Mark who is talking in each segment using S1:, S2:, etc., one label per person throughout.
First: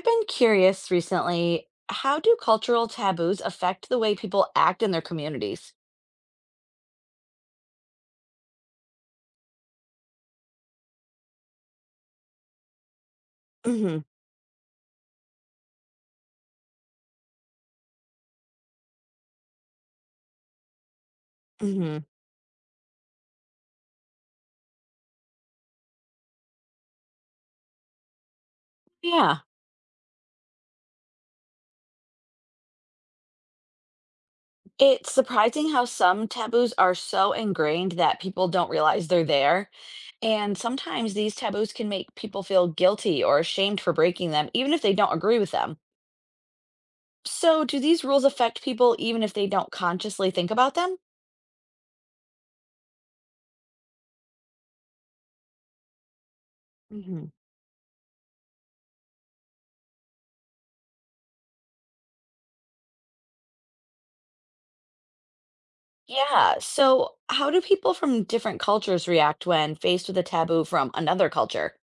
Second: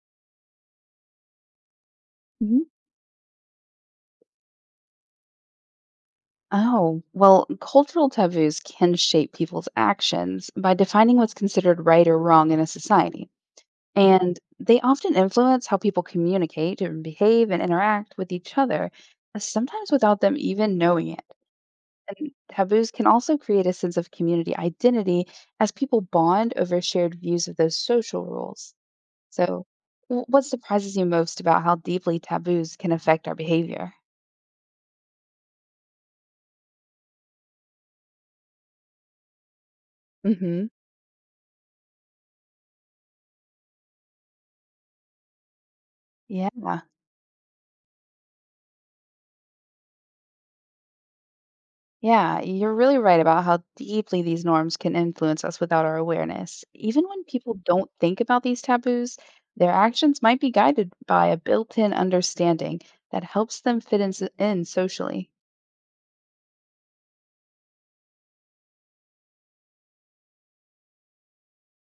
S1: I've been curious recently, how do
S2: Mhm.
S1: cultural taboos affect the way people act in their communities?
S2: Oh, well, cultural taboos can shape people's actions by defining what's considered right or wrong in a society.
S1: Hmm.
S2: And they often influence how people communicate and behave and interact with each other, sometimes without them even knowing it.
S1: Hmm.
S2: And taboos can also create a sense of community identity as people bond over shared views of those social rules.
S1: Yeah,
S2: So, what surprises you most about how deeply taboos can affect our behavior?
S1: it's surprising how some taboos are so ingrained that people don't realize they're there. And
S2: hmm
S1: sometimes these taboos can make people feel guilty or ashamed for breaking them, even if they don't agree with them.
S2: Yeah.
S1: So, do these rules affect people even if they don't consciously think about them?
S2: Yeah, you're really right about how deeply these norms can influence us without our awareness. Even
S1: Hmm.
S2: when people don't think about these taboos, their actions might be guided by a built in understanding that helps them fit in, in socially.
S1: Yeah, so how do people from different cultures react when faced with a taboo from another culture?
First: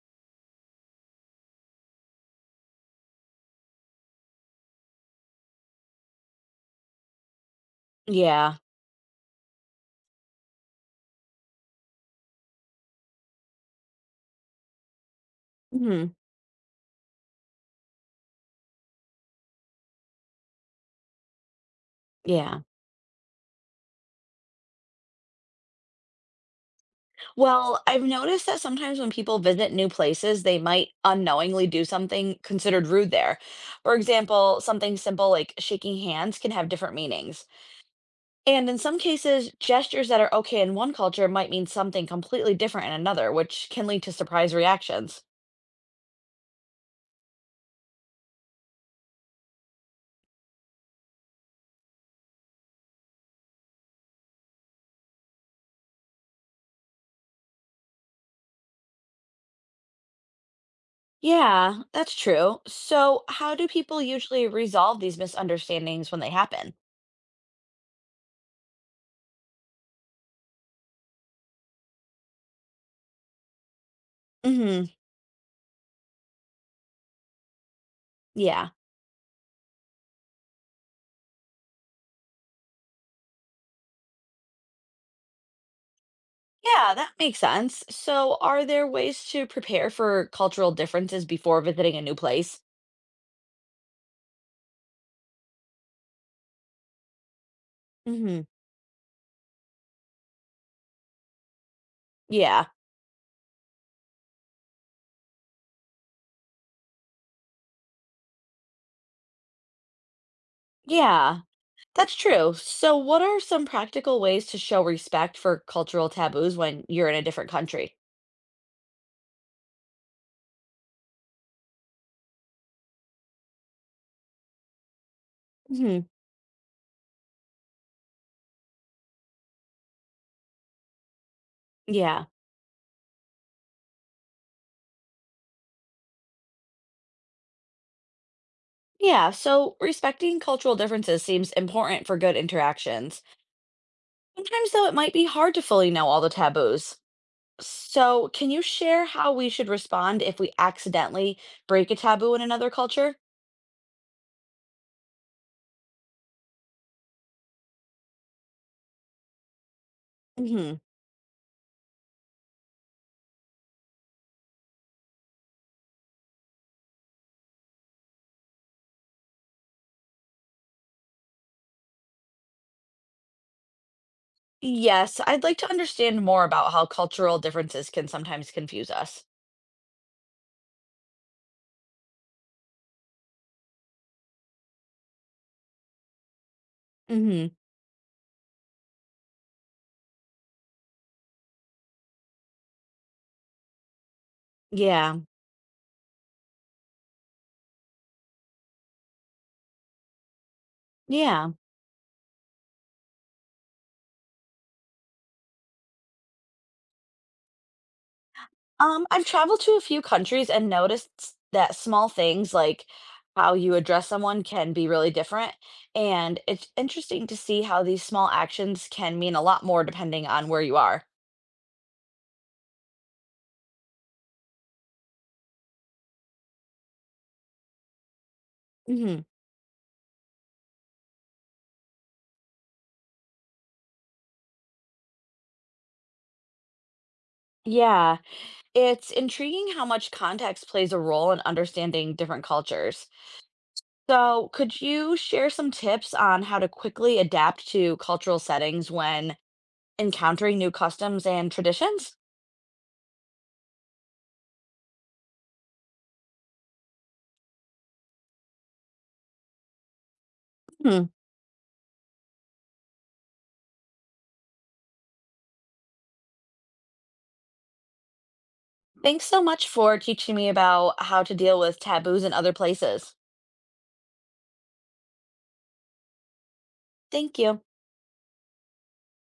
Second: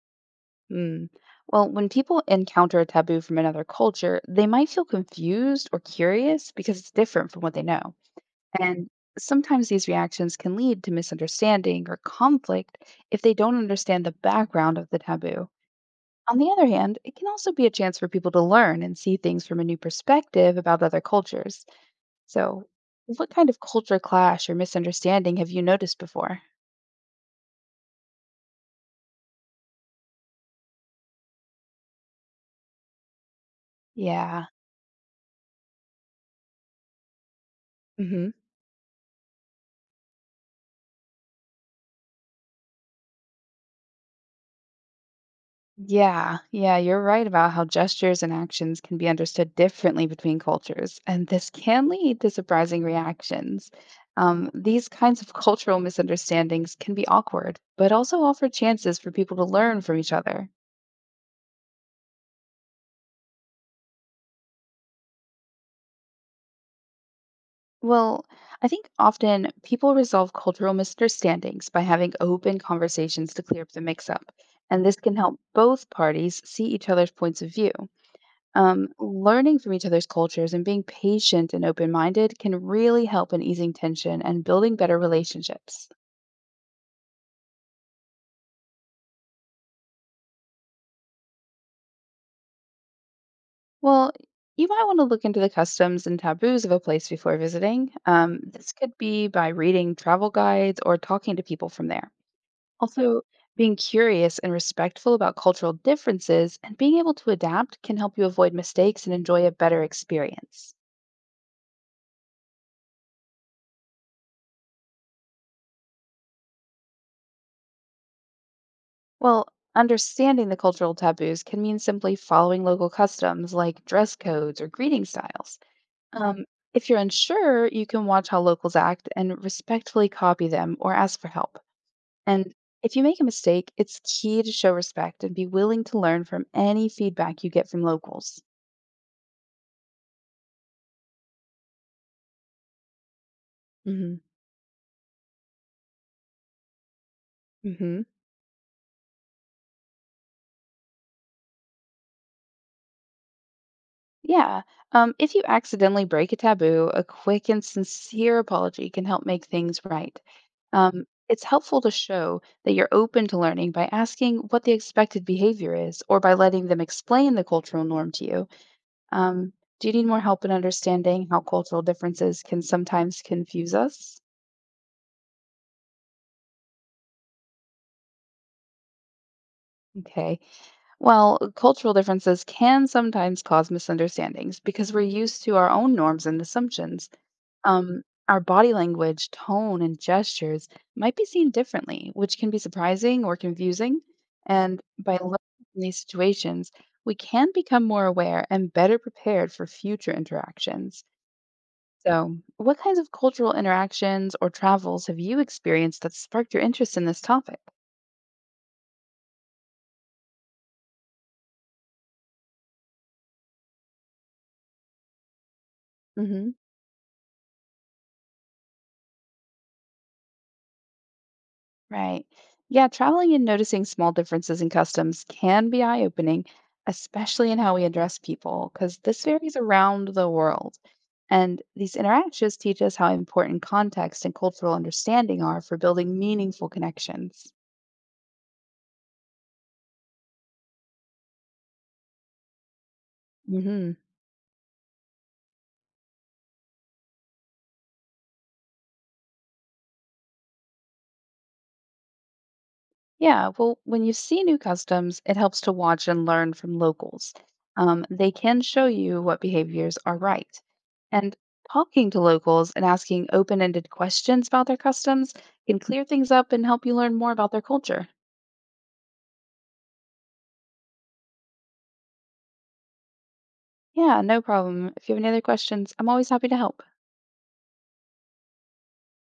S2: Hmm. Well, when people encounter a taboo from another culture, they might feel confused or curious because it's different from what they know.
S1: Yeah.
S2: And sometimes these reactions can lead to misunderstanding or conflict if they don't understand the background of the taboo.
S1: Mhm.
S2: On the other hand, it can also be a chance for people to learn and see things from a new perspective about other cultures.
S1: Yeah.
S2: So, what kind of culture clash or misunderstanding have you noticed before?
S1: Well, I've noticed that sometimes when people visit new places, they might unknowingly do something considered rude there. For
S2: Yeah.
S1: example, something simple like shaking hands can have different meanings.
S2: hmm
S1: And in some cases, gestures that are okay in one culture might mean something completely different in another, which can lead to surprise reactions.
S2: Yeah, yeah, you're right about how gestures and actions can be understood differently between cultures, and this can lead to surprising reactions. These kinds of cultural misunderstandings can be awkward, but also offer chances for people to learn from each other.
S1: Yeah, that's true. So, how do people usually resolve these misunderstandings when they happen?
S2: Well, I think often people resolve cultural misunderstandings by having open conversations to clear up the mix up. And
S1: Mhm.
S2: this can help both parties see each other's points of view.
S1: Yeah.
S2: Learning from each other's cultures and being patient and open minded can really help in easing tension and building better relationships.
S1: Yeah, that makes sense. So, are there ways to prepare for cultural differences before visiting a new place?
S2: Well, you might want to look into the customs and taboos of a place before visiting.
S1: Hmm.
S2: This could be by reading travel guides or talking to people from there.
S1: Yeah,
S2: Also, being curious and respectful about cultural differences and being able to adapt can help you avoid mistakes and enjoy a better experience.
S1: yeah, that's true. So, what are some practical ways to show respect for cultural taboos when you're in a different country?
S2: Well, understanding the cultural taboos can mean simply following local customs like dress codes or greeting styles.
S1: Hmm.
S2: Um, if you're unsure, you can watch how locals act and respectfully copy them or ask for help.
S1: Yeah,
S2: And if you make a mistake, it's key to show respect and be willing to learn from any feedback you get from locals.
S1: yeah. So, respecting cultural differences seems important for good interactions.
S2: hmm
S1: Sometimes, though, it might be hard to fully know all the taboos.
S2: hmm
S1: So, can you share how we should respond if we accidentally break a taboo in another culture?
S2: Yeah. If you accidentally break a taboo, a quick and sincere apology can help make things right.
S1: Hmm.
S2: It's helpful to show that you're open to learning by asking what the expected behavior is or by letting them explain the cultural norm to you. Um, do you need more help in understanding how cultural differences can sometimes confuse us?
S1: Yes, I'd like to understand more about how cultural differences can sometimes confuse us.
S2: Okay. Well, cultural differences can sometimes cause misunderstandings because we're used to our own norms and assumptions.
S1: Hmm.
S2: um, our body language, tone, and gestures might be seen differently, which can be surprising or confusing. And by
S1: Yeah.
S2: learning from these situations, we can become more aware and better prepared for future interactions.
S1: Yeah.
S2: So, what kinds of cultural interactions or travels have you experienced that sparked your interest in this topic?
S1: I've traveled to a few countries and noticed that small things like how you address someone can be really different. And
S2: hmm
S1: it's interesting to see how these small actions can mean a lot more depending on where you are.
S2: Right. Yeah, traveling and noticing small differences in customs can be eye-opening, especially in how we address people, because
S1: Hmm.
S2: this varies around the world. And these interactions teach us how important context and cultural understanding are for building meaningful connections.
S1: Yeah, it's intriguing how much context plays a role in understanding different cultures.
S2: hmm
S1: So, could you share some tips on how to quickly adapt to cultural settings when encountering new customs and traditions?
S2: Yeah, well, when you see new customs, it helps to watch and learn from locals. They can show you what behaviors are right.
S1: Hmm.
S2: And talking to locals and asking open ended questions about their customs can clear things up and help you learn more about their culture.
S1: Thanks so much for teaching me about how to deal with taboos in other places.
S2: Yeah, no problem. If you have any other questions, I'm always happy to help.
S1: Thank you.